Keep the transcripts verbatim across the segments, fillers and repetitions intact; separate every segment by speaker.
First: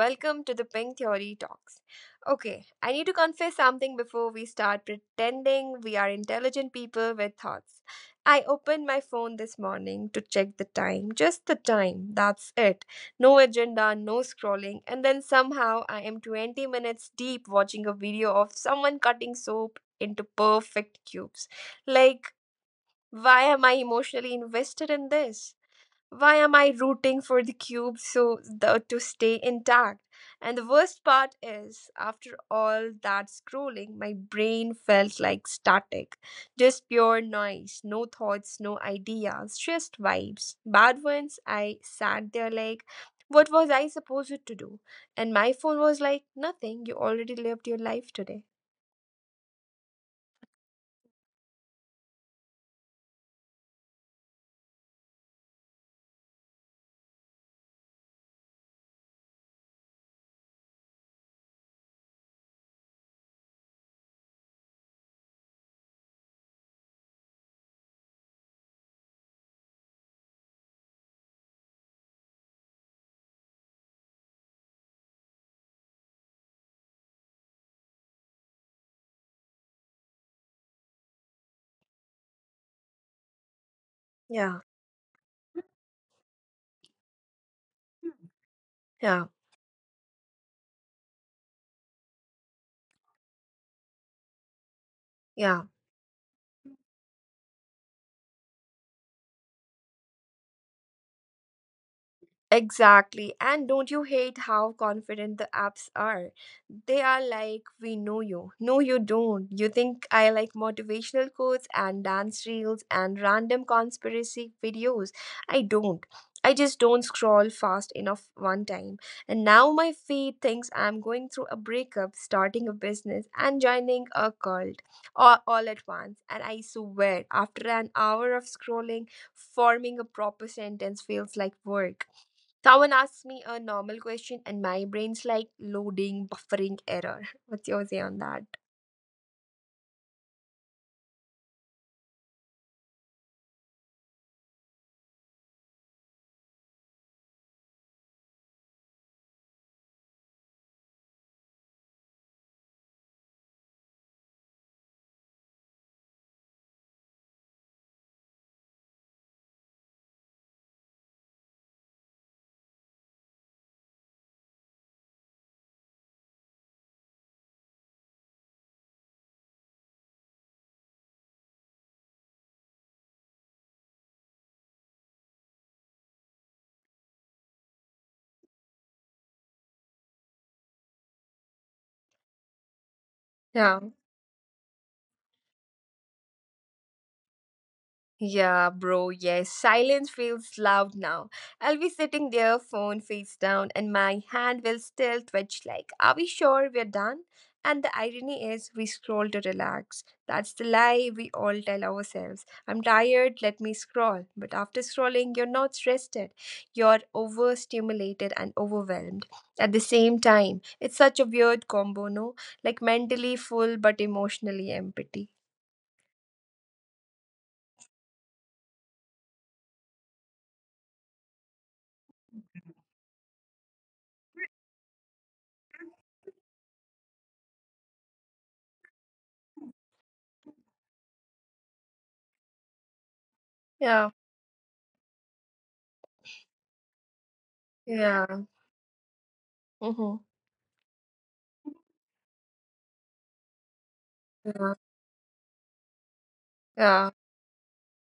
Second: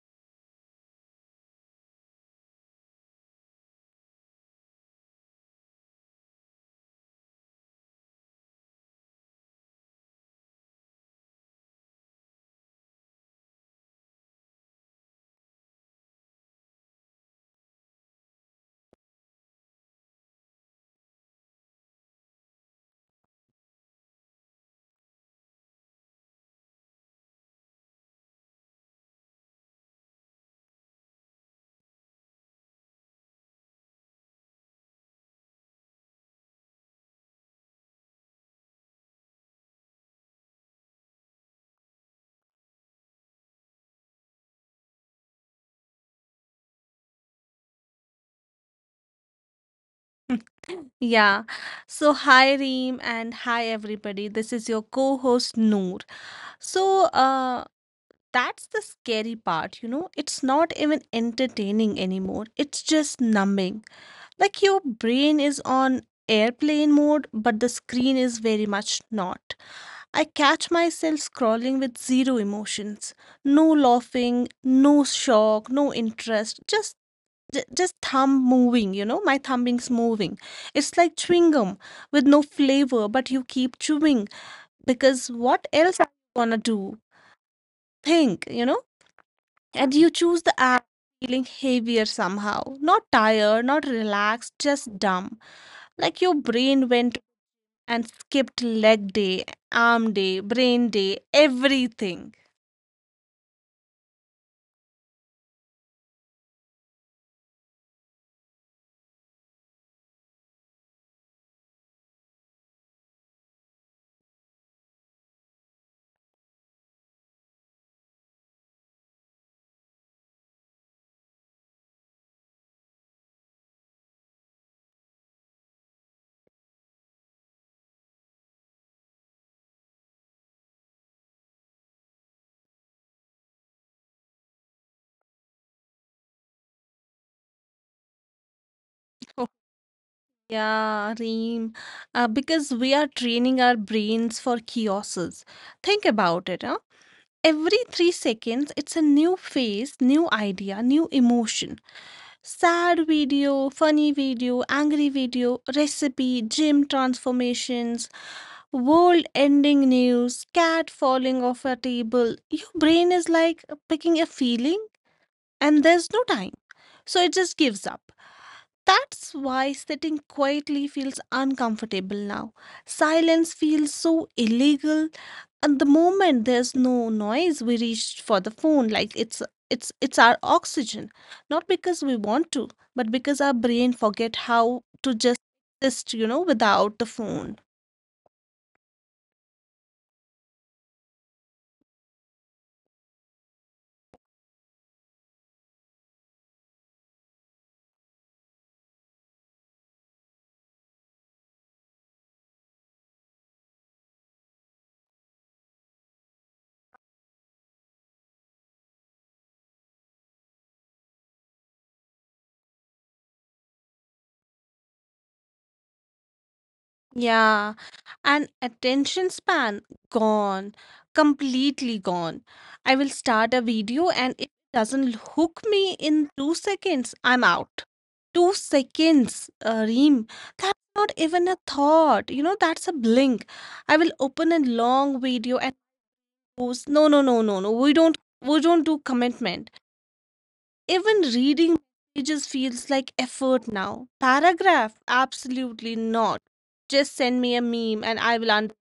Speaker 1: welcome to the Pink Theory Talks. Okay, I need to confess something before we start pretending we are intelligent people with thoughts. I opened my phone this morning to check the time, just the time, that's it. No agenda, no scrolling, and then somehow I am twenty minutes deep watching a video of someone cutting soap into perfect cubes. Like, why am I emotionally invested in this? Why am I rooting for the cube so the, to stay intact? And the worst part is, after all that scrolling, my brain felt like static. Just pure noise, no thoughts, no ideas, just vibes. Bad ones, I sat there like, what was I supposed to do? And my phone was like, nothing, you already lived your life today.
Speaker 2: Yeah. So, hi Reem and hi everybody. This is your co-host Noor. So, uh that's the scary part, you know. It's not even entertaining anymore. It's just numbing. Like your brain is on airplane mode, but the screen is very much not. I catch myself scrolling with zero emotions. No laughing, no shock, no interest, just J- just thumb moving, you know, my thumb is moving. It's like chewing gum with no flavor, but you keep chewing because
Speaker 1: Yeah,
Speaker 2: what else are you gonna do? Think, you know, and
Speaker 1: yeah,
Speaker 2: you choose the app feeling heavier somehow, not tired, not relaxed, just dumb. Like your
Speaker 1: yeah.
Speaker 2: brain went and skipped leg day, arm day, brain day, everything.
Speaker 1: Exactly. And don't you hate how confident the apps are? They are like, we know you. No, you don't. You think I like motivational quotes and dance reels and random conspiracy videos. I don't. I just don't scroll fast enough one time. And now my feed thinks I'm going through a breakup, starting a business, and joining a cult all, all at once. And I swear, after an hour of scrolling, forming a proper sentence feels like work. Someone asks me a normal question and my brain's like loading, buffering error. What's your say on that?
Speaker 2: Oh, yeah, Reem. Uh, because we are training our brains for chaoses. Think about it, huh? every three seconds it's a new face, new idea, new emotion, sad video, funny video, angry video, recipe, gym transformations, world ending news, cat falling off a table. Your brain is like picking a feeling and there's no time, so it just gives up. That's why sitting quietly feels uncomfortable now. Silence feels so illegal. And the moment there's no noise, we reach for the phone like it's it's it's our oxygen. Not because we want to, but because our brain
Speaker 1: Yeah.
Speaker 2: forget how to just exist, you know, without the phone.
Speaker 1: Yeah, bro, yes. Silence feels loud now. I'll be sitting there, phone face down, and my hand will still twitch like, are we sure we're done? And the irony is, we scroll to relax. That's the lie we all tell ourselves. I'm tired, let me scroll. But after scrolling, you're not rested. You're overstimulated and overwhelmed. At the same time, it's such a weird combo, no? Like mentally full but emotionally empty.
Speaker 2: Yeah, and attention span gone, completely gone. I will start a video and if it doesn't hook me in two seconds, I'm out. Two seconds, uh, Reem. That's not even a thought. You know, that's a blink. I will open
Speaker 1: Yeah,
Speaker 2: a long video and post. No, no, no, no, no. We don't, we don't do
Speaker 1: yeah.
Speaker 2: commitment.
Speaker 1: Mm-hmm.
Speaker 2: Even reading pages feels like effort now. Paragraph?
Speaker 1: Yeah,
Speaker 2: Absolutely not. Just send me a
Speaker 1: yeah.
Speaker 2: meme and I will understand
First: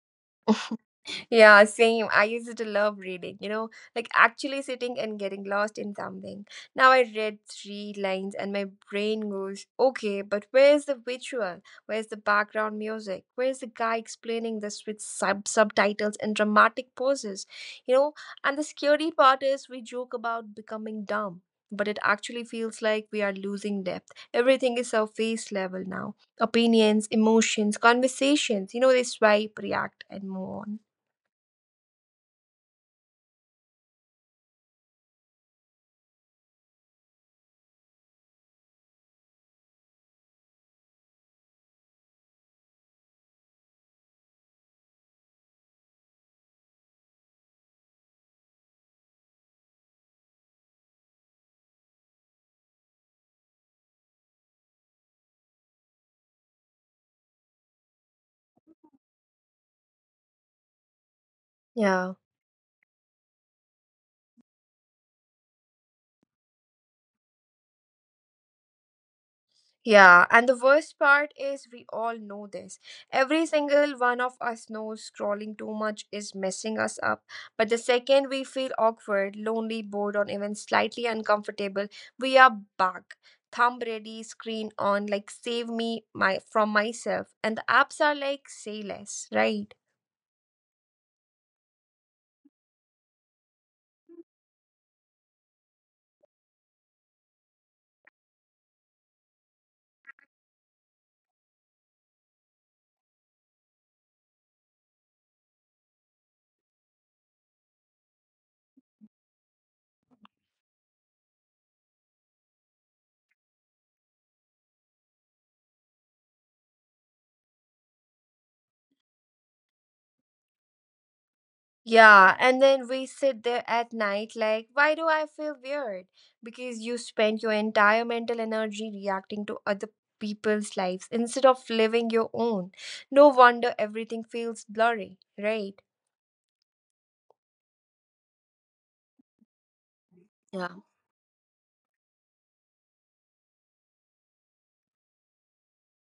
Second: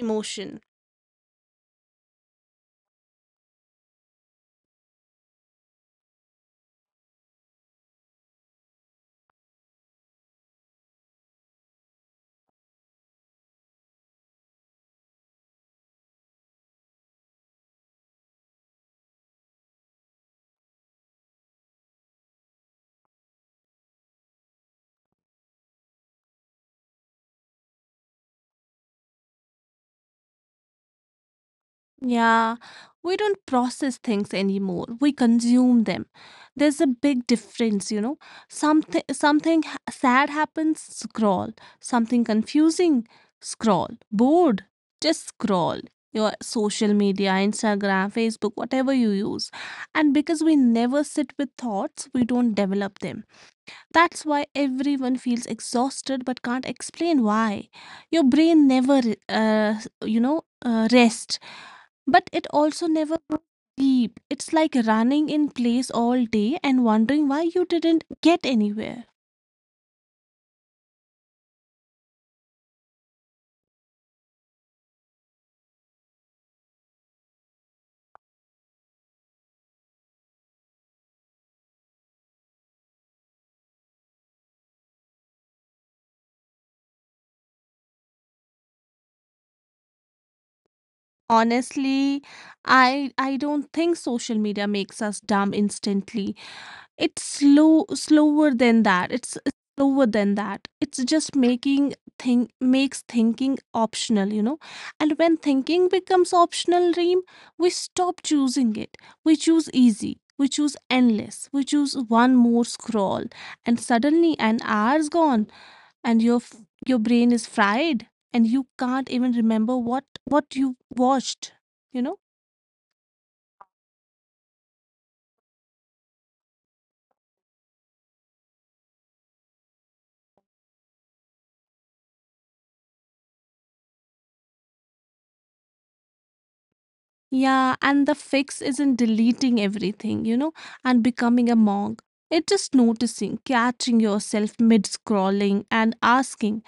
Speaker 2: emotion.
Speaker 1: Yeah, same. I used to love reading, you know, like actually sitting and getting lost in something. Now I read three lines and my brain goes, okay, but where's the visual? Where's the background music? Where's the guy explaining this with sub- subtitles and dramatic poses? You know, and the scary part is we joke about becoming dumb. But it actually feels like we are losing depth. Everything is surface level now. Opinions, emotions, conversations, you know, they swipe, react, and move on.
Speaker 2: Yeah, we don't process things anymore. We consume them. There's a big difference, you know. Something something ha- sad happens, scroll. Something confusing, scroll. Bored, just scroll. Your social media, Instagram, Facebook, whatever you use. And because we never sit with thoughts, we don't develop them. That's why everyone feels exhausted but can't explain why. Your brain never, uh, you know, uh, rests but it
Speaker 1: Yeah.
Speaker 2: also never goes deep. It's like running in place all day and wondering why you didn't get anywhere.
Speaker 1: Yeah, and the worst part is we all know this. Every single one of us knows scrolling too much is messing us up. But the second we feel awkward, lonely, bored, or even slightly uncomfortable, we are back. Thumb ready, screen on, like save me my from myself. And the apps are like say less, right?
Speaker 2: Honestly, I I don't think social media makes us dumb instantly. It's slow slower than that. It's it's slower than that. It's just making think makes thinking optional, you know. And when thinking becomes optional, Reem, we stop choosing it. We choose easy. We choose endless. We choose one more scroll, and suddenly an hour's gone, and your f- your brain is fried, and you can't even remember what what you watched. You know.
Speaker 1: Yeah, and then we sit there at night like, why do I feel weird? Because you spend your entire mental energy reacting to other people's lives instead of living your own. No wonder everything feels blurry, right?
Speaker 2: Yeah, and the fix isn't deleting everything, you know, and
Speaker 1: Yeah.
Speaker 2: becoming a monk. It's just noticing, catching yourself mid scrolling and asking,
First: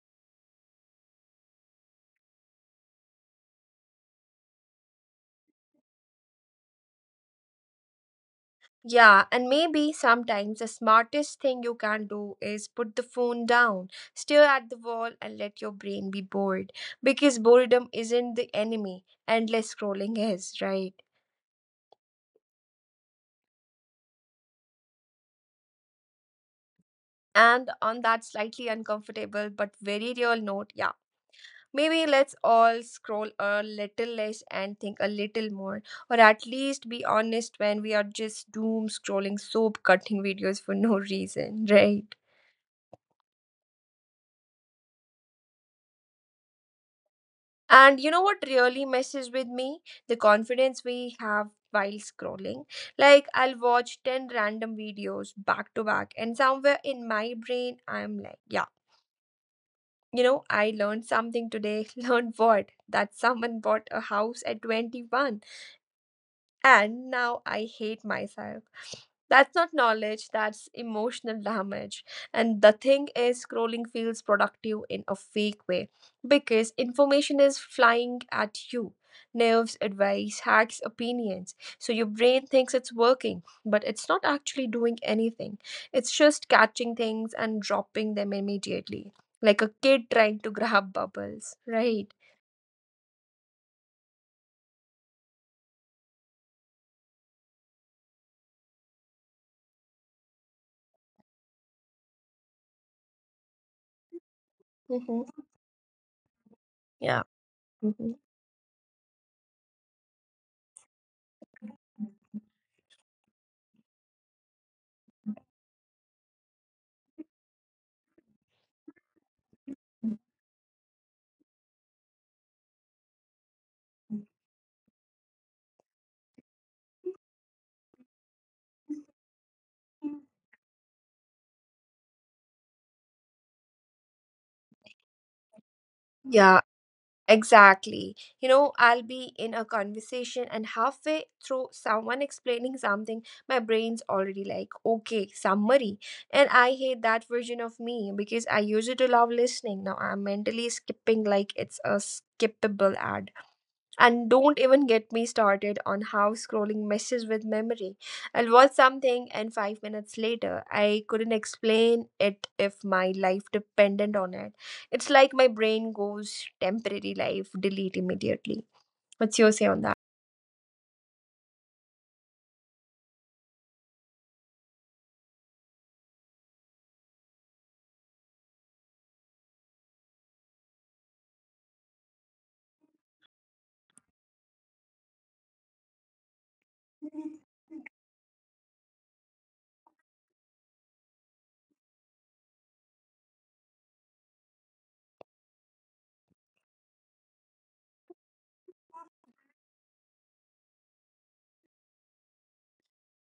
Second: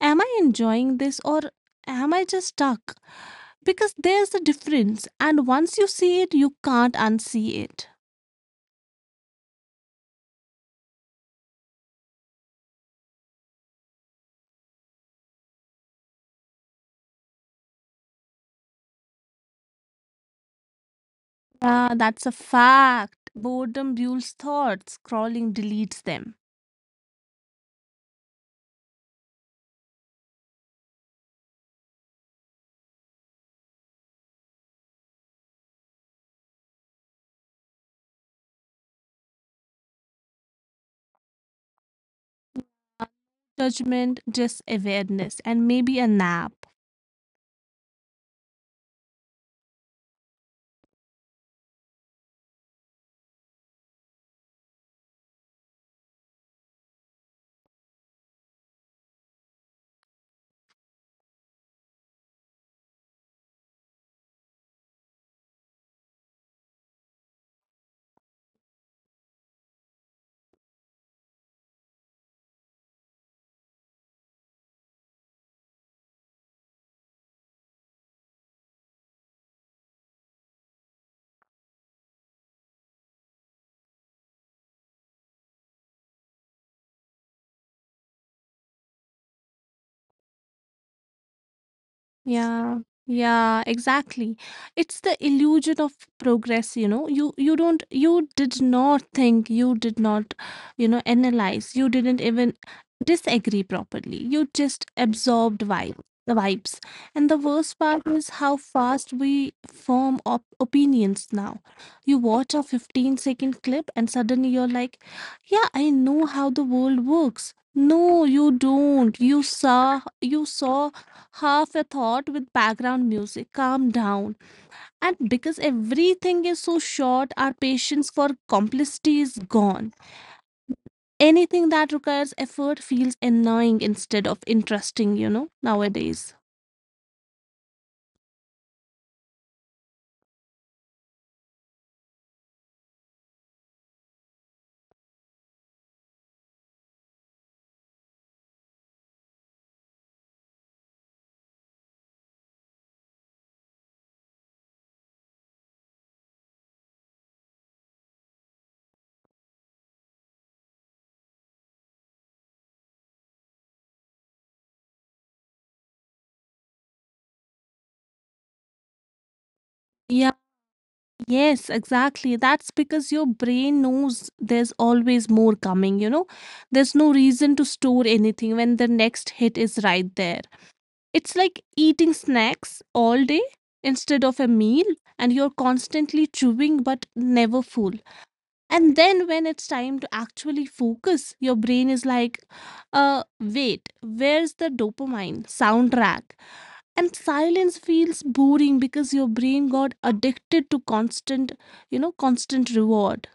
Speaker 2: am I enjoying this or am I just stuck? Because there's a difference, and once you see it, you can't unsee it.
Speaker 1: Yeah, and maybe sometimes the smartest thing you can do is put the phone down, stare at the wall, and let your brain be bored. Because boredom isn't the enemy, endless scrolling is, right?
Speaker 2: Yeah, that's a fact. Boredom rules thoughts, scrolling deletes them.
Speaker 1: And on that slightly uncomfortable but very real note, yeah, maybe let's all scroll a little less and think a little more, or at least be honest when we are just doom scrolling soap cutting videos for no reason, right?
Speaker 2: Judgment, just awareness, and maybe a nap.
Speaker 1: And you know what really messes with me? The confidence we have while scrolling. Like, I'll watch ten random videos back to back, and somewhere in my brain, I'm like, yeah. You know, I learned something today. Learned what? That someone bought a house at twenty-one. And now I hate myself. That's not knowledge, that's emotional damage. And the thing is, scrolling feels productive in a fake way because information is flying at you nerves, advice, hacks, opinions. So your brain thinks it's working, but it's not actually doing anything. It's just catching things and dropping them immediately, like a kid trying to grab bubbles, right?
Speaker 2: Yeah, yeah, exactly. It's the illusion of progress, you know. You you don't you did not think, you did not, you know, analyze, you didn't even disagree properly. You just
Speaker 1: Hmm.
Speaker 2: absorbed vibe the vibes. And
Speaker 1: Yeah.
Speaker 2: the worst part
Speaker 1: Mhm.
Speaker 2: is how fast we form op opinions now. You watch a fifteen second clip and suddenly you're like, yeah, I know how the world works. No, you don't. You saw you saw half a thought with background music. Calm down. And because everything is so short, our patience for complicity is gone. Anything that requires effort feels annoying instead of interesting, you know, nowadays.
Speaker 1: Yeah. Exactly. You know, I'll be in a conversation and halfway through someone explaining something, my brain's already like, okay, summary. And I hate that version of me because I used to love listening. Now I'm mentally skipping like it's a skippable ad. And don't even get me started on how scrolling messes with memory. I'll watch something and five minutes later, I couldn't explain it if my life depended on it. It's like my brain goes temporary life, delete immediately. What's your say on that?
Speaker 2: Yeah, Yes, exactly. That's because your brain knows there's always more coming, you know? There's no reason to store anything when the next hit is right there. It's like eating snacks all day instead of a meal, and you're constantly chewing but never full. And then when it's time to actually focus, your brain is like, uh, wait, where's the dopamine soundtrack? And silence feels boring because your brain got addicted to constant you know constant reward.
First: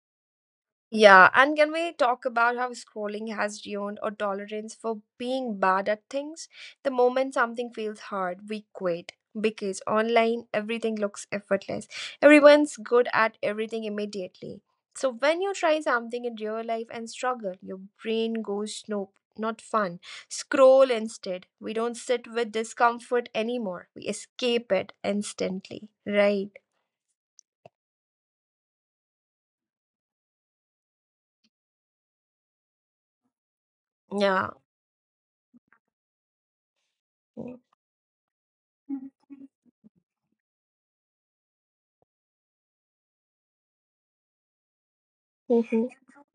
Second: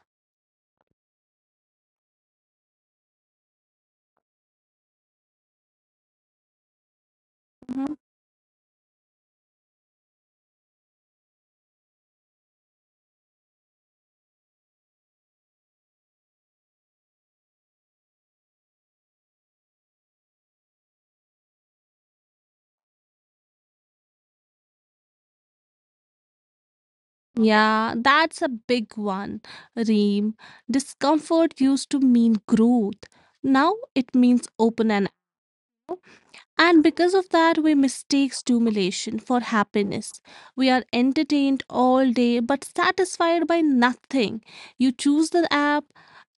Speaker 1: Yeah, and can we talk about how scrolling has ruined our tolerance for being bad at things? The moment something
Speaker 2: Mhm.
Speaker 1: feels hard, we quit. Because online, everything looks effortless. Everyone's good at everything immediately. So when you try something in real life and struggle, your brain goes, nope, not fun. Scroll instead. We don't sit with discomfort anymore. We escape it instantly, right?
Speaker 2: Yeah, that's a big one, Reem. Discomfort used to mean growth, now it means
Speaker 1: Yeah.
Speaker 2: open. and And because of that, we mistake stimulation for happiness. We are entertained all day but satisfied by nothing. You choose the app,
Speaker 1: Hmm.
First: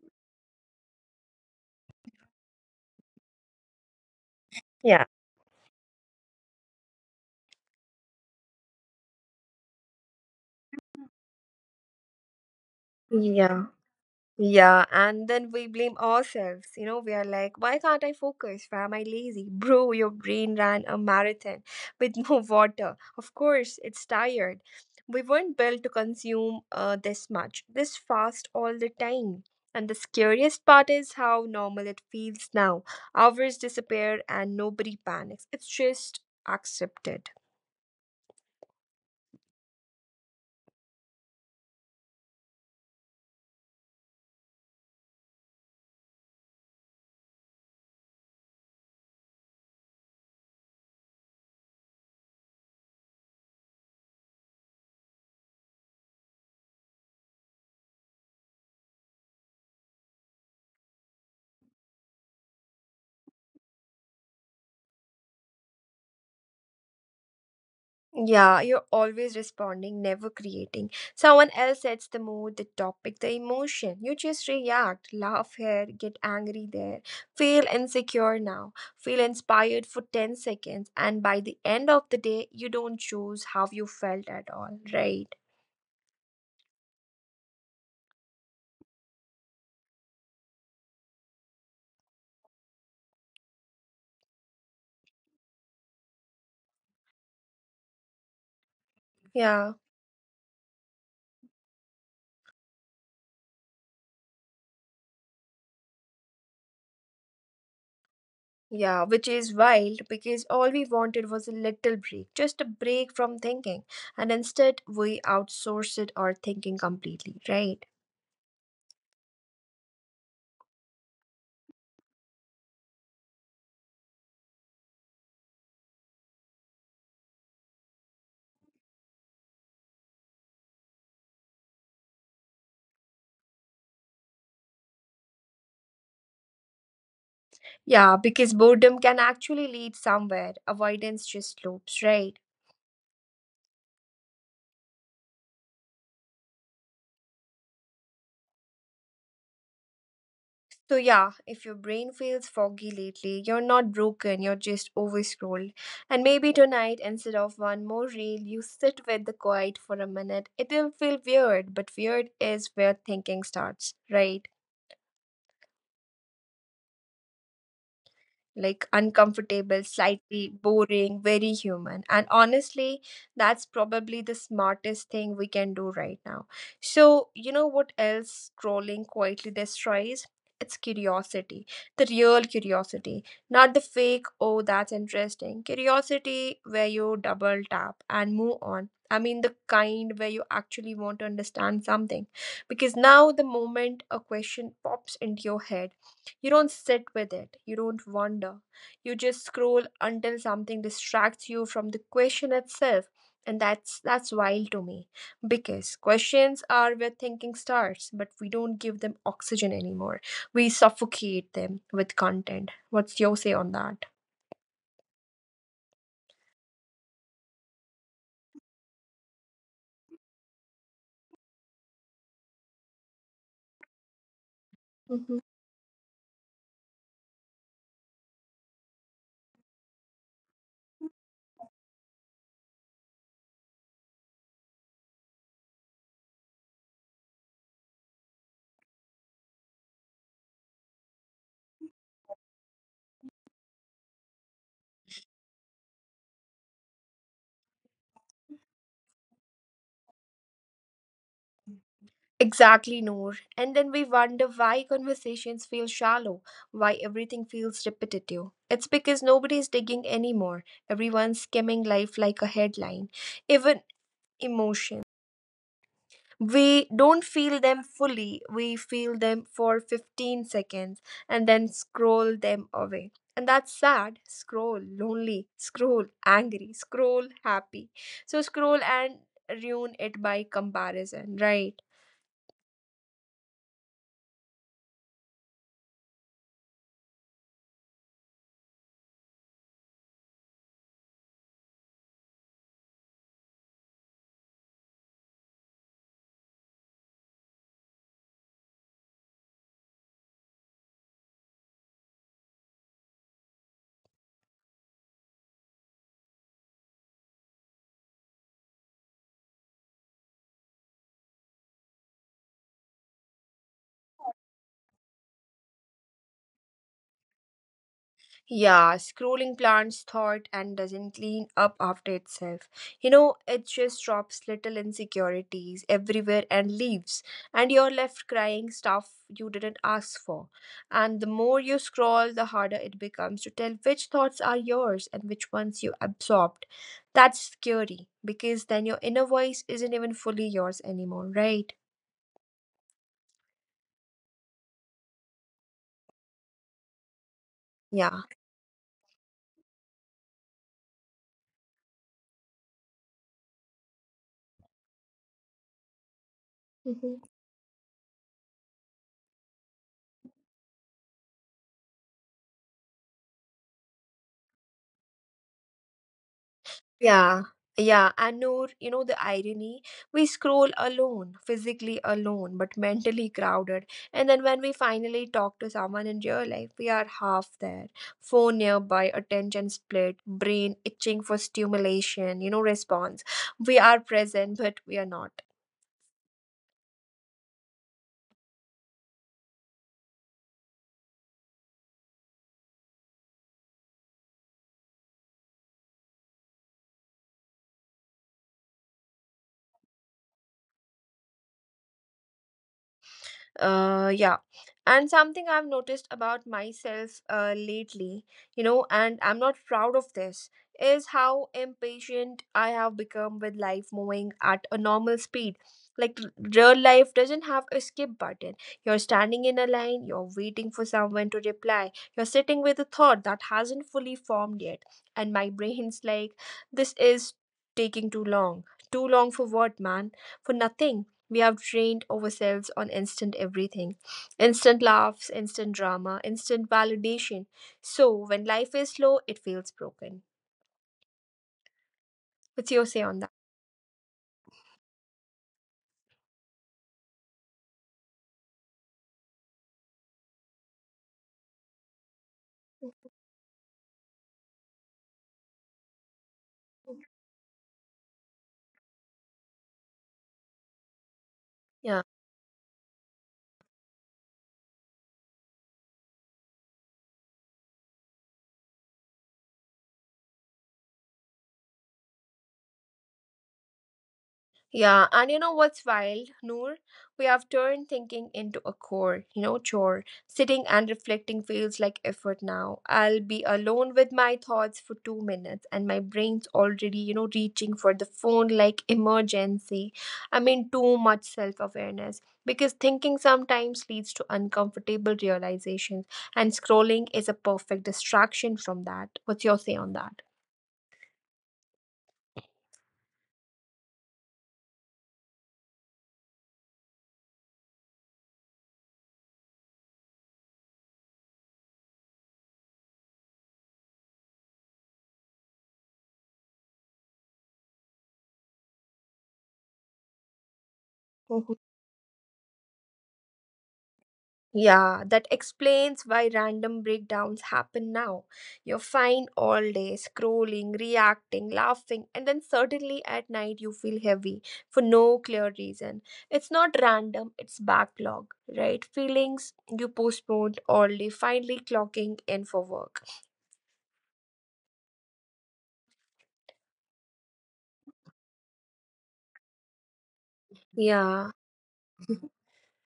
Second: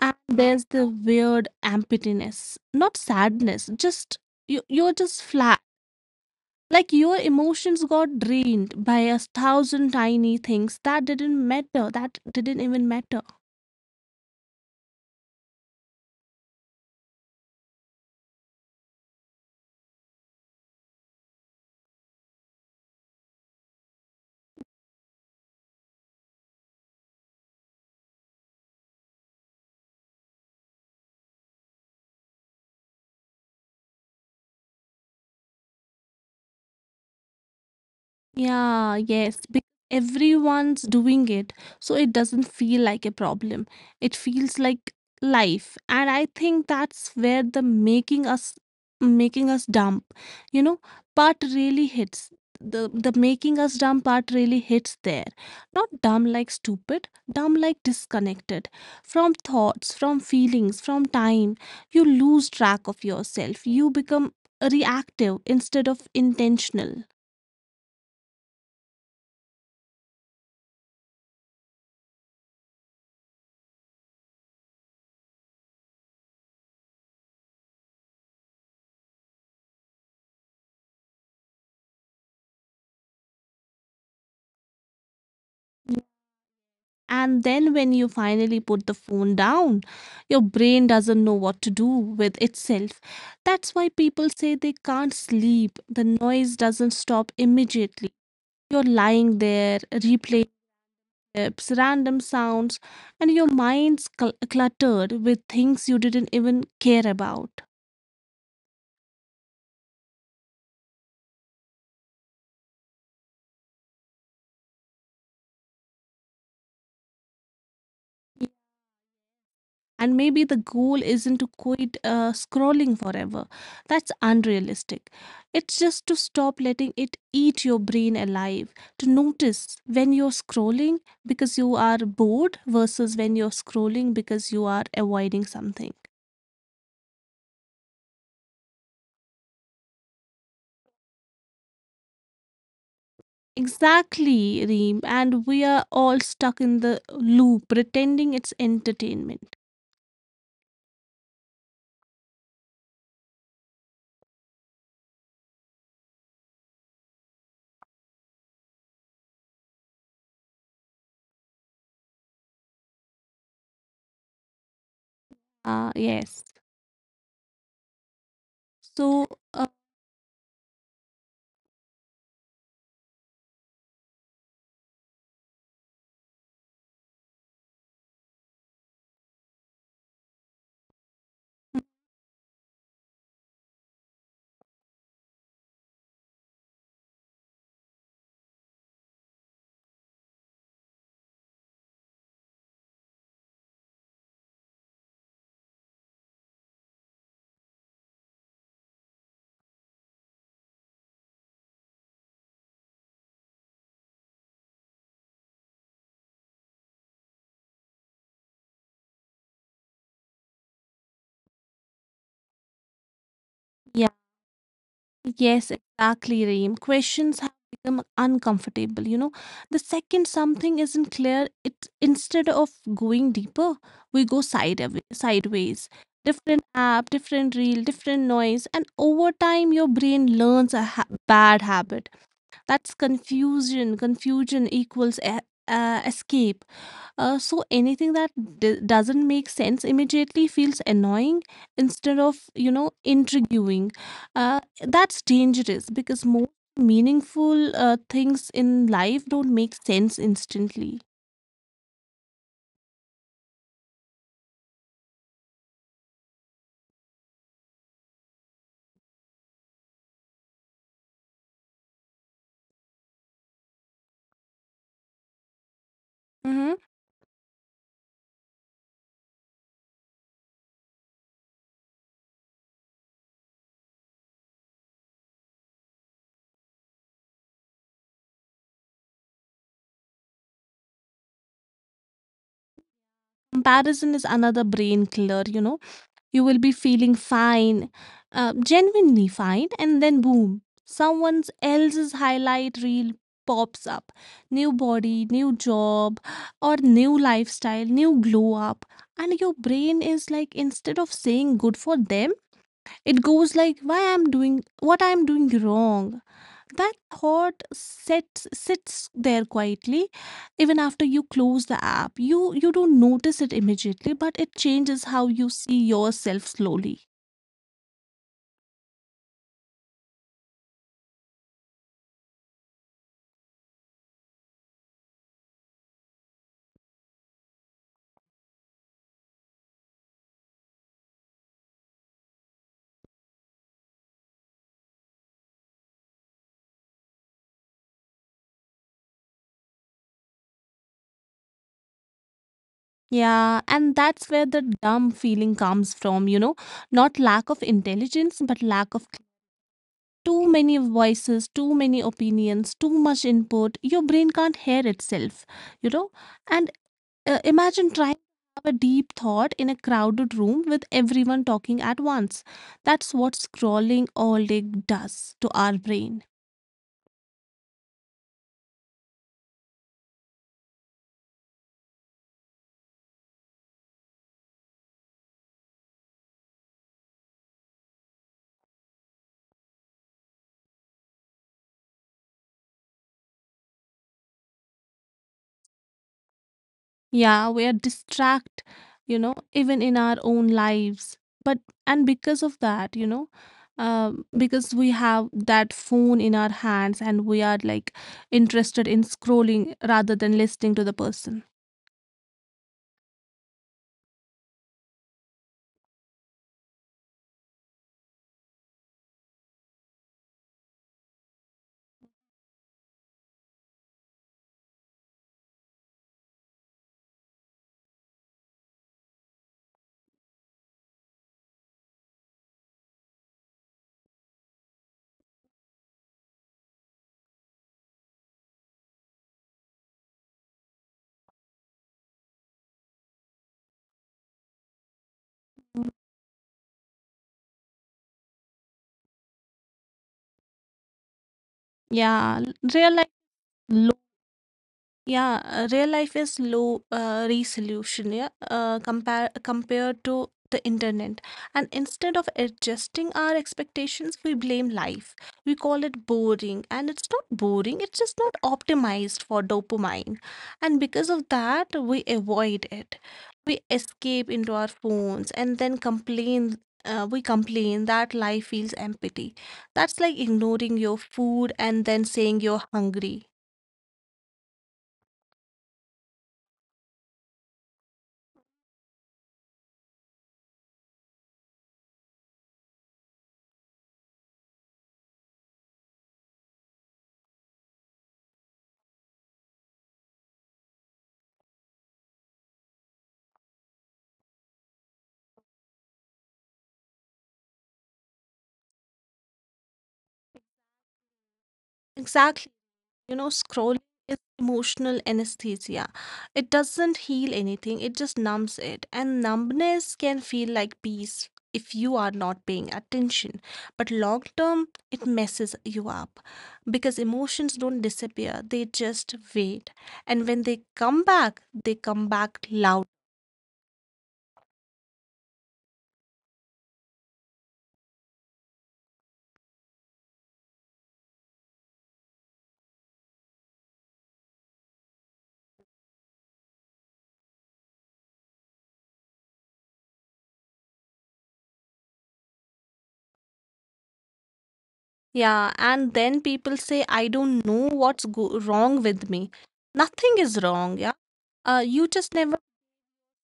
Speaker 2: and there's the weird emptiness, not sadness, just you, you're
Speaker 1: Yeah.
Speaker 2: just flat. Like your emotions got drained by a thousand tiny things that didn't matter, that didn't even matter.
Speaker 1: Yeah. Yeah, and then we blame ourselves. You know, we are like, why can't I focus? Why am I lazy? Bro, your brain ran a marathon with no water. Of course, it's tired. We weren't built to consume uh, this much, this fast all the time. And the scariest part is how normal it feels now. Hours disappear and nobody panics. It's just accepted.
Speaker 2: Yeah, yes, because everyone's doing it, so it doesn't feel like a problem. It feels like life, and I think that's where the making us making us dump, you know, part really hits. The the making us dumb part really hits there. Not dumb like stupid, dumb like disconnected. From thoughts, from feelings, from time, you lose track of yourself. You become reactive instead of intentional.
Speaker 1: Yeah, you're always responding, never creating. Someone else sets the mood, the topic, the emotion. You just react, laugh here, get angry there, feel insecure now, feel inspired for ten seconds, and by the end of the day, you don't choose how you felt at all, right?
Speaker 2: And then when you finally put the phone down, your brain doesn't know what to do with itself. That's why people say they can't sleep. The noise doesn't stop immediately. You're lying
Speaker 1: Yeah.
Speaker 2: there, replaying clips, random sounds, and your mind's cl- cluttered with things you didn't even care about.
Speaker 1: Yeah, which is wild because all we wanted was a little break, just a break from thinking, and instead we outsource it or thinking completely, right?
Speaker 2: And maybe the goal isn't to quit uh, scrolling forever. That's unrealistic. It's just to stop letting it eat your brain alive, to notice when you're scrolling because you are bored versus when you're scrolling because you are avoiding something.
Speaker 1: Yeah, because boredom can actually lead somewhere. Avoidance just loops, right?
Speaker 2: Exactly, Reem. And we are all stuck in the loop, pretending it's entertainment.
Speaker 1: So yeah, if your brain feels foggy lately, you're not broken, you're just overscrolled. And maybe tonight, instead of one more reel, you sit with the quiet for a minute. It'll feel weird, but weird is where thinking starts, right?
Speaker 2: Ah, yes.
Speaker 1: Like
Speaker 2: So, uh,
Speaker 1: uncomfortable, slightly boring, very human. And honestly, that's probably the smartest thing we can do right now. So, you know what else scrolling quietly destroys? It's curiosity, the real curiosity, not the fake, oh, that's interesting. Curiosity where you double tap and move on. I mean, the kind where you actually want to understand something. Because now, the moment a question pops into your head, you don't sit with it, you don't wonder. You just scroll until something distracts you from the question itself. And that's that's wild to me because questions are where thinking starts, but we don't give them oxygen anymore. We suffocate them with content. What's your say on
Speaker 2: yeah.
Speaker 1: that?
Speaker 2: Yes, exactly, Reem. Questions have become uncomfortable. You know, the second something isn't clear, it instead of going deeper, we go side
Speaker 1: Mhm.
Speaker 2: sideways. Different app, different reel, different noise, and over time, your brain learns a ha- bad habit. That's confusion. Confusion equals e- uh, escape. Uh, so anything that d- doesn't make sense immediately feels annoying instead of, you know, intriguing. Uh, that's dangerous because most meaningful uh, things in life don't make sense instantly.
Speaker 1: Exactly, Noor. And then we wonder why conversations feel shallow, why everything feels repetitive. It's because nobody's digging anymore. Everyone's skimming life like a headline. Even emotion.
Speaker 2: Mm-hmm.
Speaker 1: We don't feel them fully, we feel them for fifteen seconds and then scroll them away. And that's sad. Scroll, lonely, scroll, angry, scroll, happy. So scroll and ruin it by comparison, right?
Speaker 2: Comparison is another brain killer. You know, you will be feeling fine, uh, genuinely fine, and then boom, someone else's highlight reel pops up. New body, new job, or new lifestyle, new glow up. And your brain is like, instead of saying good for them, it goes like, why I'm doing what I'm doing wrong. That thought sits sits there quietly even after you close the app. You you don't notice it immediately, but it changes how you see yourself slowly.
Speaker 1: Yeah, scrolling plants thought and doesn't clean up after itself. You know, it just drops little insecurities everywhere and leaves, and you're left crying stuff you didn't ask for. And the more you scroll, the harder it becomes to tell which thoughts are yours and which ones you absorbed. That's scary because then your inner voice isn't even fully yours anymore, right?
Speaker 2: Yeah, and that's where the dumb feeling comes from, you know, not lack of
Speaker 1: Yeah.
Speaker 2: intelligence, but lack of too many voices, too many opinions, too much input. Your brain can't hear itself, you know. And uh, imagine trying to have a deep thought in a crowded room with everyone talking at once. That's what scrolling all day does to our brain.
Speaker 1: Yeah, yeah, and Noor, you know the irony? We scroll alone, physically alone, but mentally crowded. And then when we finally talk to someone in real life, we are half there. Phone nearby, attention split, brain itching for stimulation, you know, response. We are present, but we are not.
Speaker 2: Yeah, we are distract you know even in our own lives. But and because of that, you know, um, because we have that phone in our hands and we are like interested in scrolling rather than listening to the person.
Speaker 1: Uh, yeah. And something I've noticed about myself uh, lately, you know, and I'm not proud of this, is how impatient I have become with life moving at a normal speed. Like, r- real life doesn't have a skip button. You're standing in a line, you're waiting for someone to reply, you're sitting with a thought that hasn't fully formed yet. And my brain's like, this is taking too long. Too long for what, man? For nothing. We have trained ourselves on instant everything, instant laughs, instant drama, instant validation. So when life is slow, it feels broken.
Speaker 2: yeah real
Speaker 1: What's your say on that?
Speaker 2: life Yeah, uh, real life is low uh, resolution, yeah, uh, compare compared to the internet. And instead of adjusting our expectations, we blame life. We call it boring, and it's not boring, it's just not optimized for dopamine. And because of that, we
Speaker 1: Yeah.
Speaker 2: avoid it. We escape into our phones and then complain. Uh, we complain that life feels empty. That's like ignoring your food and then saying you're hungry.
Speaker 1: Yeah, and you know what's wild, Noor? We have turned thinking into a core, you know, chore. Sitting and reflecting feels like effort now. I'll be alone with my thoughts for two minutes, and my brain's already, you know, reaching for the phone like emergency. I mean, too much self awareness. Because thinking sometimes leads to uncomfortable realizations, and scrolling is a perfect distraction from that. What's your say on that?
Speaker 2: Exactly. You know, scrolling is emotional anesthesia. It doesn't heal anything, it just numbs it. And numbness can feel like peace if you are not paying attention. But long term, it messes you up because emotions don't disappear, they just wait. And when they come back,
Speaker 1: 嗯
Speaker 2: they
Speaker 1: 哼。
Speaker 2: come back loud.
Speaker 1: Yeah, that explains why random breakdowns happen now. You're fine all day, scrolling, reacting, laughing, and then suddenly at night you feel heavy for no clear reason. It's not random, it's backlog, right? Feelings you postponed all day, finally clocking in for work.
Speaker 2: Yeah, and then people say, I don't know what's go- wrong with me. Nothing is wrong. Yeah.
Speaker 1: Yeah.
Speaker 2: Uh, you just never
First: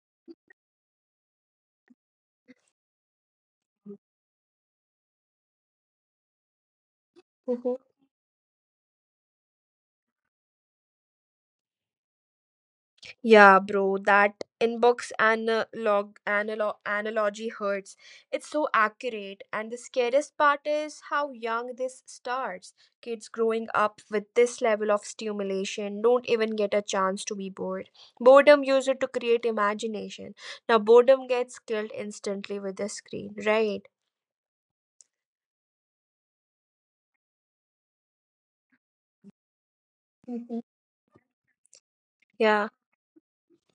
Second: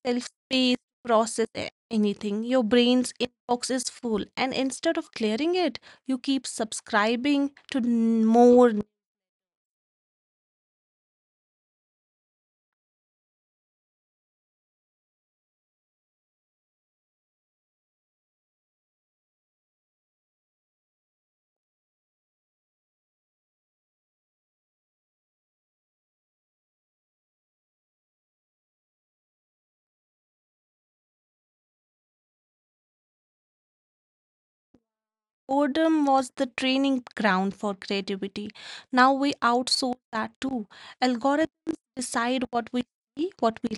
Speaker 2: self space to process a- anything. Your brain's inbox is full and instead of clearing it you keep subscribing to n- more.
Speaker 1: Yeah, bro, that inbox analog analog analogy hurts. It's so accurate, and the scariest part is how young this starts. Kids growing up with this level of stimulation don't even get a chance to be bored. Boredom used it to create imagination. Now boredom gets killed instantly with the screen, right?
Speaker 2: Boredom was the training ground for creativity. Now we outsource that
Speaker 1: Mhm.
Speaker 2: too. Algorithms decide
Speaker 1: Yeah.
Speaker 2: what we see, what we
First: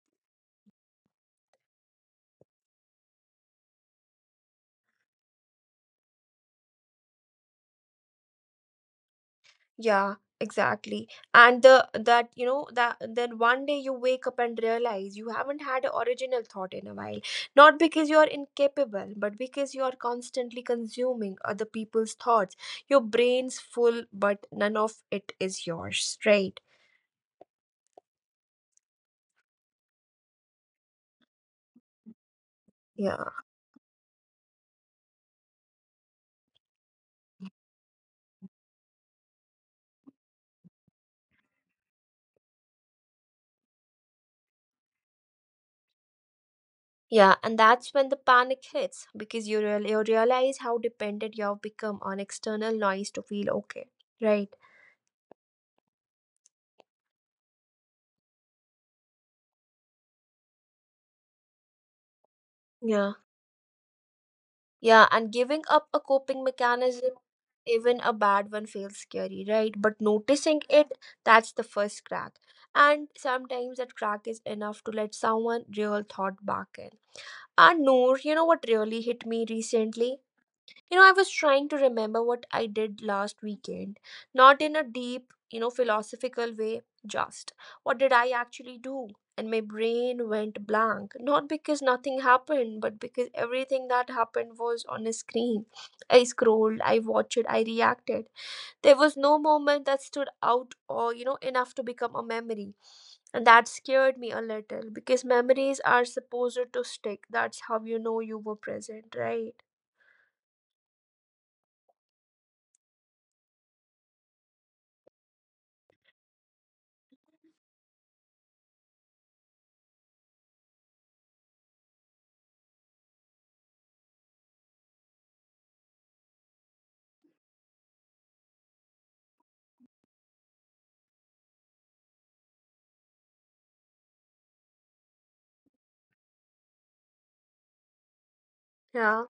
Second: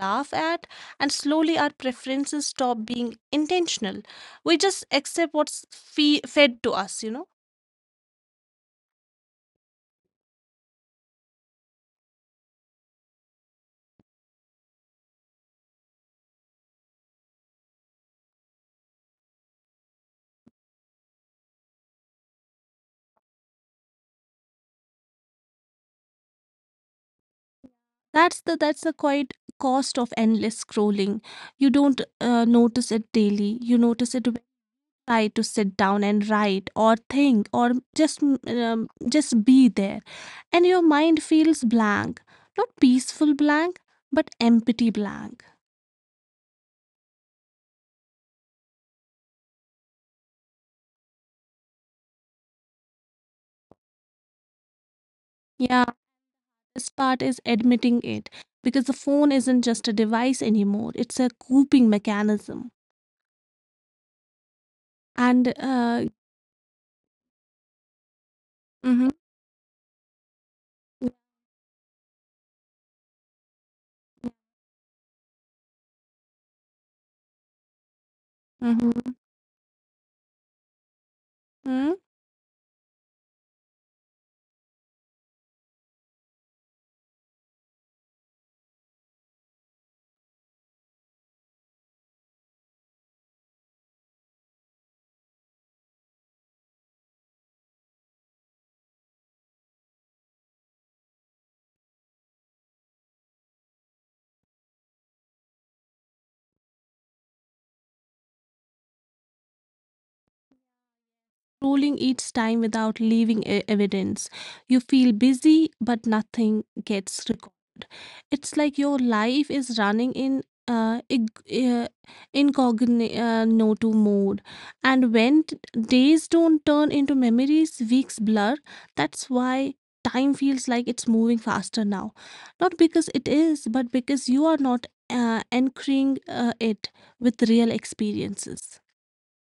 Speaker 2: laugh at, and slowly our preferences stop being intentional. We just accept what's fe- fed to us, you know.
Speaker 1: Yeah, exactly. And the that you know that then one day you wake up and realize you haven't had an original thought in a while. Not because you're incapable, but because you are constantly consuming other people's thoughts. Your brain's full, but none of it is yours, right?
Speaker 2: That's the that's the quite cost of endless scrolling. You don't uh, notice it
Speaker 1: Yeah.
Speaker 2: daily. You notice it when you try to sit down and write or think or just mm, um, just be there, and your mind feels blank, not peaceful blank, but empty blank.
Speaker 1: Yeah, and that's when the panic hits because you real you realize how dependent you have become on external noise to feel okay, right?
Speaker 2: Yeah, this part is admitting it because the phone isn't just a device anymore. It's a coping mechanism,
Speaker 1: Yeah. Yeah, and
Speaker 2: and
Speaker 1: giving up a
Speaker 2: uh,
Speaker 1: coping mechanism, even a bad one, feels
Speaker 2: mhm,
Speaker 1: scary, right? But noticing it, that's the first crack. And sometimes that crack is enough to let someone real thought back in. And Noor, you know what
Speaker 2: mhm,
Speaker 1: really hit me recently? You know, I was trying to
Speaker 2: mhm.
Speaker 1: remember what I did last weekend, not in a deep, you know, philosophical way, just what did I actually do? And my brain went blank, not because nothing happened, but because everything that happened was on a screen. I scrolled, I watched, I reacted. There was no moment that stood out or, you know, enough to become a memory. And that scared me a little because memories are supposed to stick. That's how you know you were present, right?
Speaker 2: Scrolling each time without leaving e- evidence. You feel busy, but nothing gets recorded. It's like your life is running in uh, ig- uh, incognito mode. And when t- days don't turn into memories, weeks blur. That's why time feels like it's moving faster now. Not because it is, but because you are not uh, anchoring uh, it with real experiences.
Speaker 1: Yeah.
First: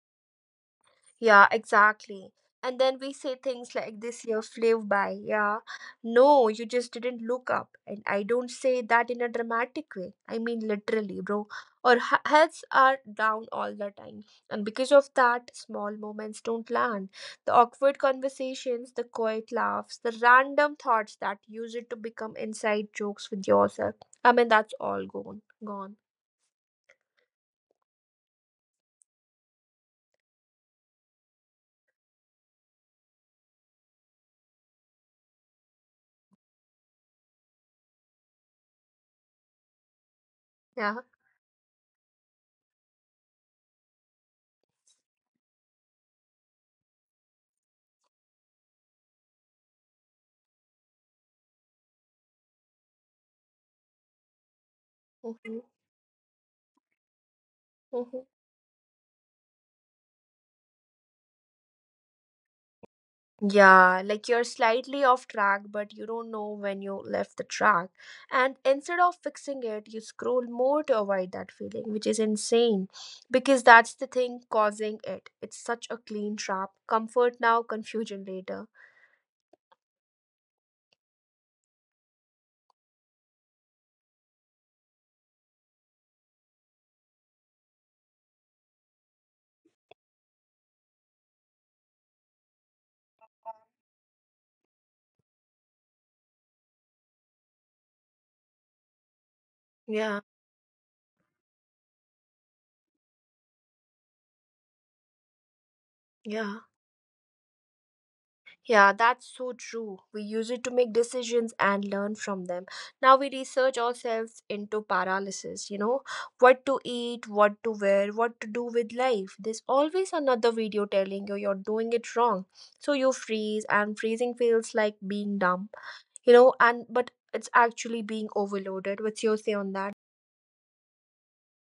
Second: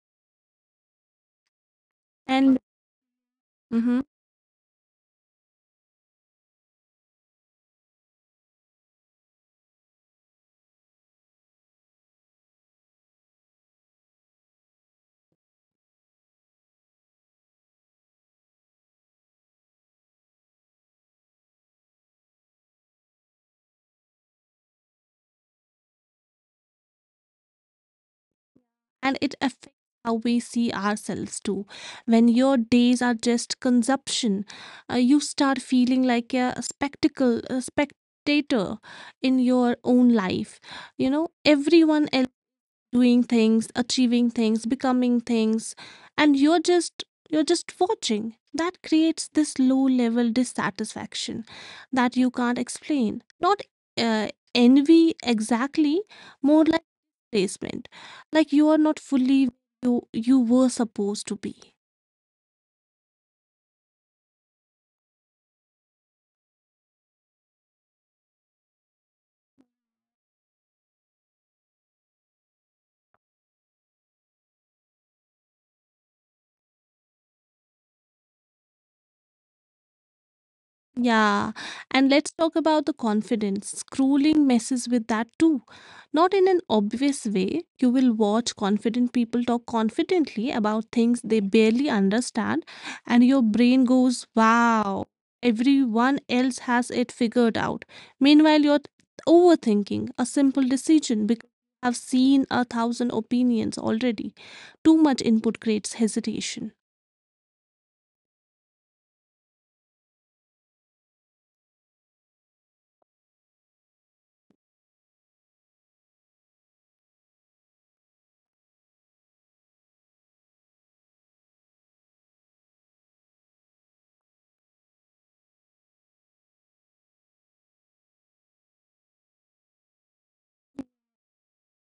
Speaker 1: Yeah, exactly.
Speaker 2: And
Speaker 1: And then we say things like
Speaker 2: mhm.
Speaker 1: this year flew by. Yeah. No, you just didn't look up. And I don't say that in a dramatic way. I mean, literally, bro. Our he- heads are down all the time. And because of that, small moments don't land. The awkward conversations, the quiet laughs, the random thoughts that use it to become inside jokes with yourself. I mean, that's all gone. Gone.
Speaker 2: And it affects how we see ourselves too. When your days are just consumption, uh, you start feeling like a spectacle, a spectator in your own life.
Speaker 1: Yeah.
Speaker 2: You know, everyone else doing things, achieving things, becoming things, and you're just you're just watching. That creates this low level dissatisfaction that you can't explain. Not uh, envy exactly, more like replacement.
Speaker 1: Hmm.
Speaker 2: Like you are not fully you you were supposed to be.
Speaker 1: Yeah, like you're slightly off track, but you don't know when you left the track. And instead of fixing it, you scroll more to avoid that feeling, which is insane because that's the thing causing it. It's such a clean trap. Comfort now, confusion later.
Speaker 2: Yeah, and let's talk about the confidence. Scrolling messes with that too. Not in an obvious way. You will watch confident people talk confidently about things they barely understand, and your brain goes, wow, everyone else has it figured out. Meanwhile, you're overthinking
Speaker 1: Yeah,
Speaker 2: a simple decision because you have seen a thousand opinions already. Too much input creates
Speaker 1: yeah.
Speaker 2: hesitation.
Speaker 1: Yeah, that's so true. We use it to make decisions and learn from them. Now we research ourselves into paralysis, you know, what to eat, what to wear, what to do with life. There's always another video telling you you're doing it wrong. So you freeze, and freezing feels like being dumb, you know, and but it's actually being overloaded. What's your say on that?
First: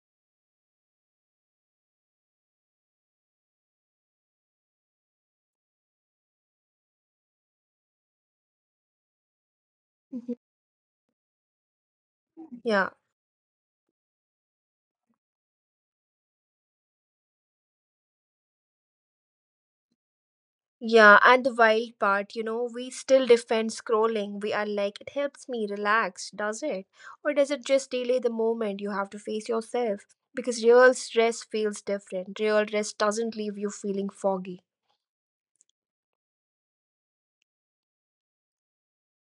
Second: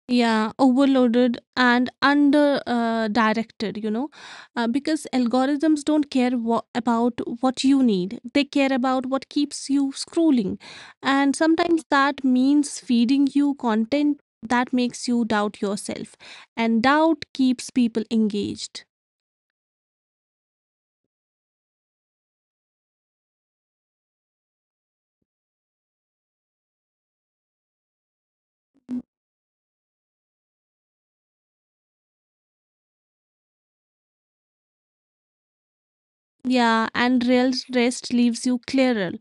Speaker 2: Yeah, overloaded and under uh, directed, you know, uh, because algorithms don't care wha- about what you need, they care about what keeps you
Speaker 1: Mhm.
Speaker 2: scrolling. And sometimes that means
Speaker 1: Yeah.
Speaker 2: feeding you content that makes you doubt yourself, and doubt keeps people engaged.
Speaker 1: Yeah, and the wild part, you know, we still defend scrolling. We are like, it helps me relax, does it? Or does it just delay the moment you have to face yourself? Because real stress feels different. Real rest doesn't leave you feeling foggy.
Speaker 2: Yeah, and real rest leaves you clearer,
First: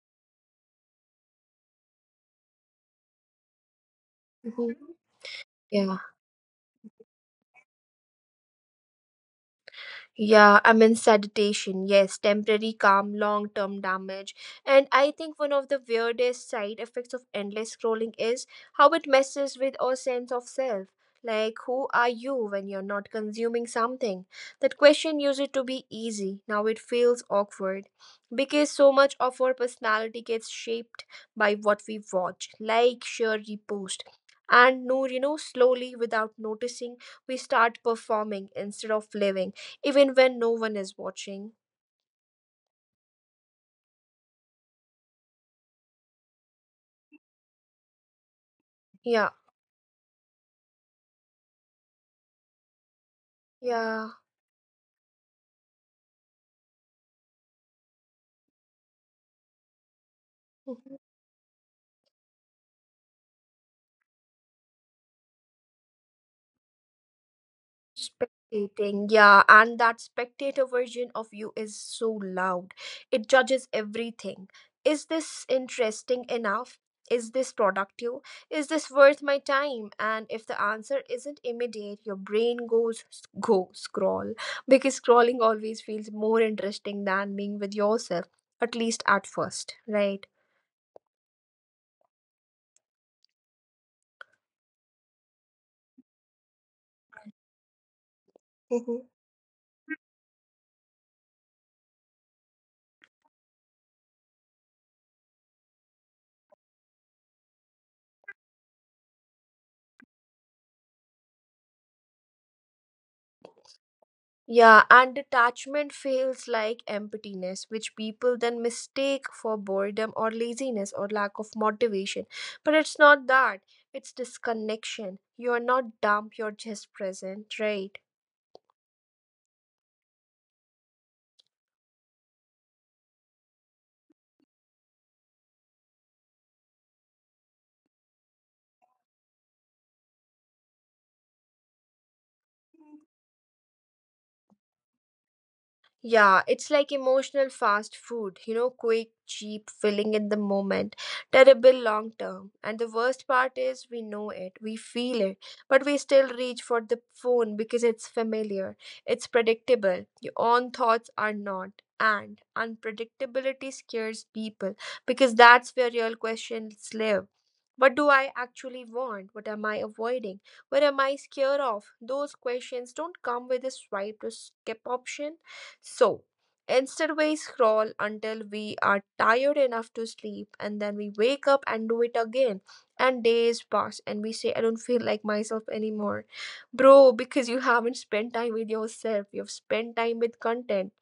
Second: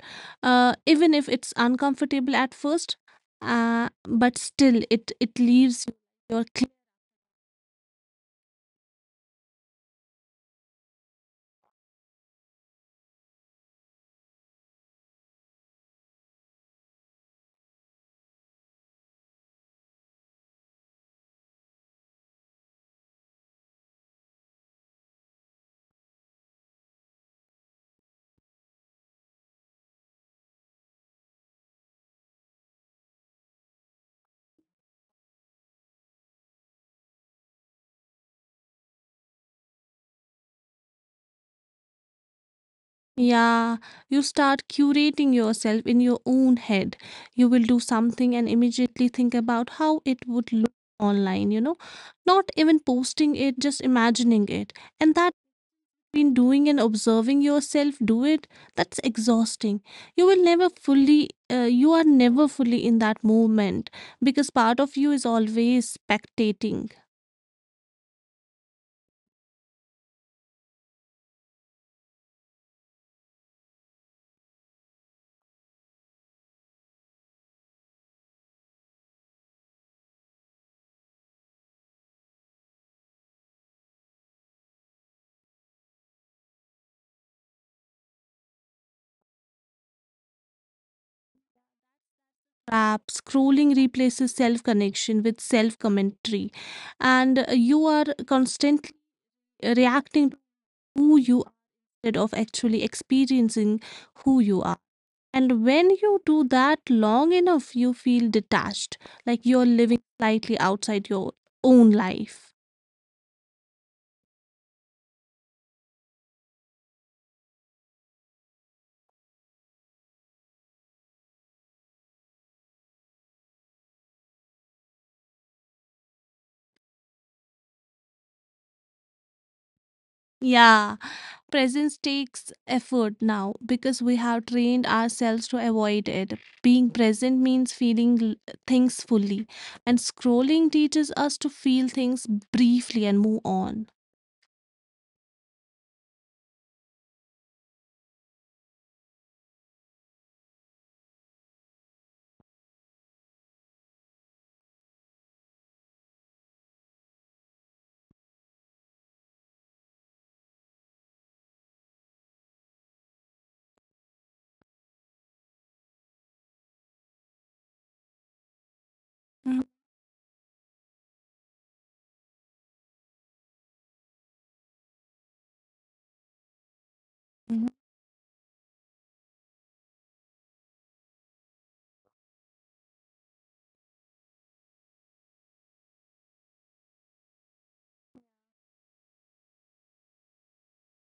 Speaker 2: uh, even if it's uncomfortable at first. Uh, but
Speaker 1: Mhm.
Speaker 2: still it it leaves
Speaker 1: Yeah.
Speaker 2: your.
Speaker 1: Yeah, immense sedition. Yes, temporary calm, long term damage. And I think one of the weirdest side effects of endless scrolling is how it messes with our sense of self. Like, who are you when you're not consuming something? That question used to be easy. Now it feels awkward because so much of our personality gets shaped by what we watch, like, share, repost. And no, you know, slowly without noticing, we start performing instead of living even when no one is watching.
Speaker 2: Yeah, you start curating yourself in your own head. You will do something and immediately think
Speaker 1: Yeah,
Speaker 2: about how it would look online, you know, not even posting it, just
Speaker 1: yeah.
Speaker 2: imagining it. And that been doing and observing yourself do it, that's exhausting. You will never
Speaker 1: Mhm.
Speaker 2: fully, uh, you are never fully in that moment because part of you is always spectating.
Speaker 1: Spectating, yeah, and that spectator version of you is so loud. It judges everything. Is this interesting enough? Is this productive? Is this worth my time? And if the answer isn't immediate, your brain goes go scroll because scrolling always feels more interesting than being with yourself, at least at first, right?
Speaker 2: App scrolling replaces self connection with self commentary and uh, you are constantly reacting to who you are instead of actually experiencing who you are. And when you do that long enough, you feel detached, like you're living slightly outside your own life.
Speaker 1: Yeah, and detachment feels like emptiness, which people then mistake for boredom or laziness or lack of motivation. But it's not that, it's disconnection. You're not dumb, you're just present, right?
Speaker 2: Yeah, presence takes effort now because we have trained ourselves to avoid it. Being present means feeling l- things fully, and scrolling teaches us to feel things briefly and move on.
Speaker 1: Yeah, it's like emotional fast food, you know, quick, cheap, filling in the moment, terrible long term. And the worst part is we know it, we feel it, but we still reach for the phone because it's familiar, it's predictable. Your own thoughts are not. And unpredictability scares people because that's where real questions live. What do I actually want? What
Speaker 2: Mhm,
Speaker 1: am I avoiding? What am I scared of? Those questions don't come with a swipe to skip option, so instead, we
Speaker 2: mhm,
Speaker 1: scroll until we are tired enough to sleep, and then we wake up and do it again. And days pass, and we say, I don't feel like myself anymore. Bro, because you haven't spent time with yourself, you've spent time with content.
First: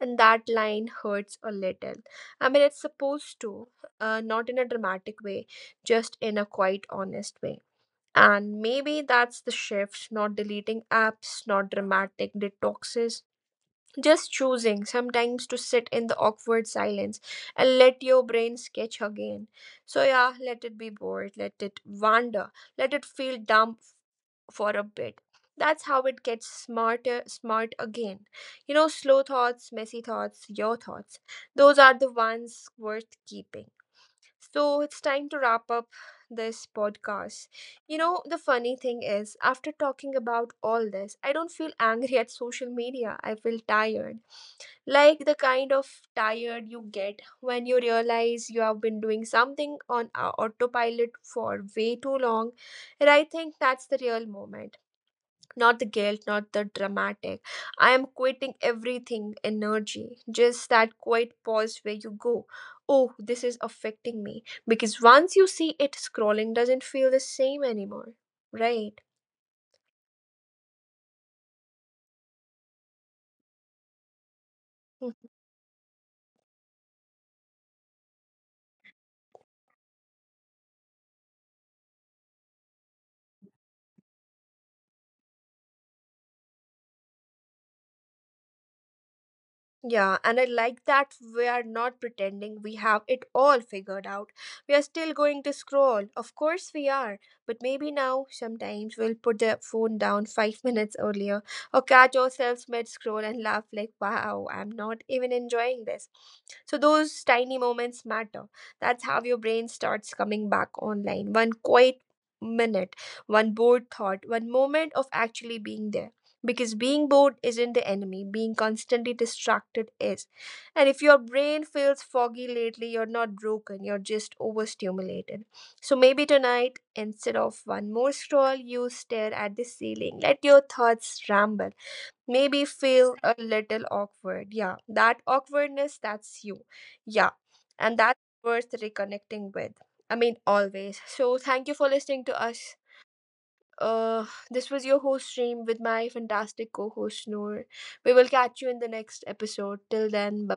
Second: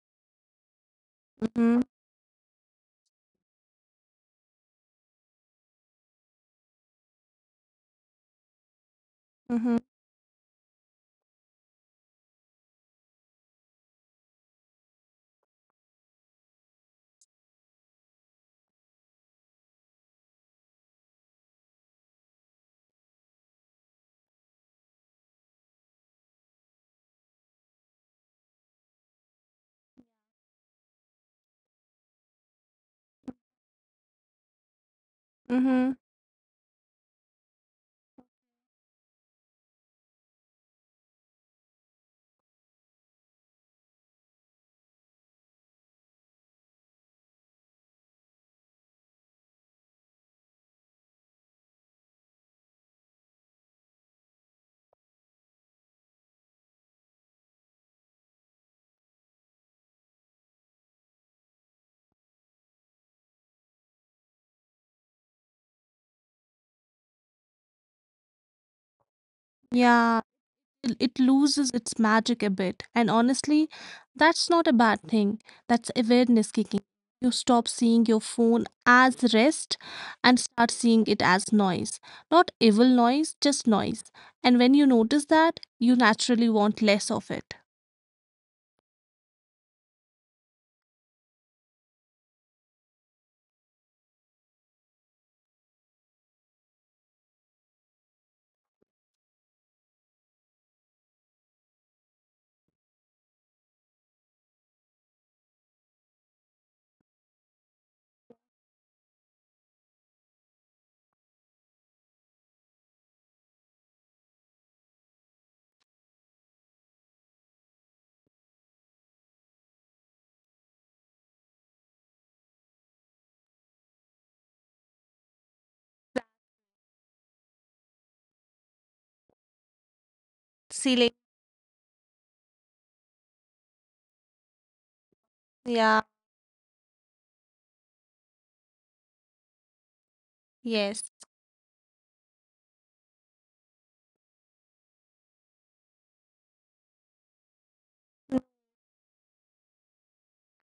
Speaker 1: And that line hurts a
Speaker 2: mhm,
Speaker 1: little. I mean, it's supposed to, uh, not in a dramatic way, just in a quite honest way. And maybe that's the
Speaker 2: mhm,
Speaker 1: shift, not deleting apps, not dramatic detoxes, just choosing sometimes to sit in the awkward silence and let your brain sketch again. So, yeah, let it be bored, let it wander, let it feel dumb for a bit. That's how it gets smarter, smart again. You know, slow thoughts, messy thoughts, your thoughts, those are the ones worth keeping. So, it's time to wrap up
Speaker 2: mhm.
Speaker 1: this podcast. You know, the funny thing is, after talking about all this, I don't feel angry at social media. I feel tired, like the kind of tired you get when you realize you have been doing something on au- autopilot for way too long. And I think that's the real moment, not the guilt, not the dramatic I am quitting everything energy, just that quiet pause where you go, oh, this is affecting me, because once you see it, scrolling doesn't feel the same anymore, right?
Speaker 2: Yeah, it it loses its magic a bit. And honestly, that's not a bad
Speaker 1: Hmm.
Speaker 2: thing. That's awareness kicking. You stop seeing your phone as rest and start seeing it as noise. Not evil noise, just noise. And when you notice that, you naturally want less of it.
Speaker 1: Yeah, and I like that we are not pretending we have it all figured out. We are still going to scroll. Of course we are. But maybe now, sometimes we'll put the phone down five minutes earlier or catch ourselves mid scroll and laugh like, wow, I'm not even enjoying this. So those tiny moments matter. That's how your brain starts coming back online. One quiet minute, one bored thought, one moment of actually being there, because being bored isn't the enemy, being constantly distracted is. And if your brain feels foggy lately, you're not broken, you're just overstimulated. So maybe tonight, instead of one more scroll, you stare at the ceiling, let your
Speaker 2: Ceiling.
Speaker 1: thoughts ramble, maybe feel a little awkward. Yeah, that
Speaker 2: Yeah.
Speaker 1: awkwardness, that's you. Yeah, and that's worth reconnecting with. I mean, always,
Speaker 2: Yes.
Speaker 1: so thank you for listening to us. Uh, this was your host stream with my fantastic co-host Noor. We will
Speaker 2: Mm,
Speaker 1: catch you in the next episode. Till then, bye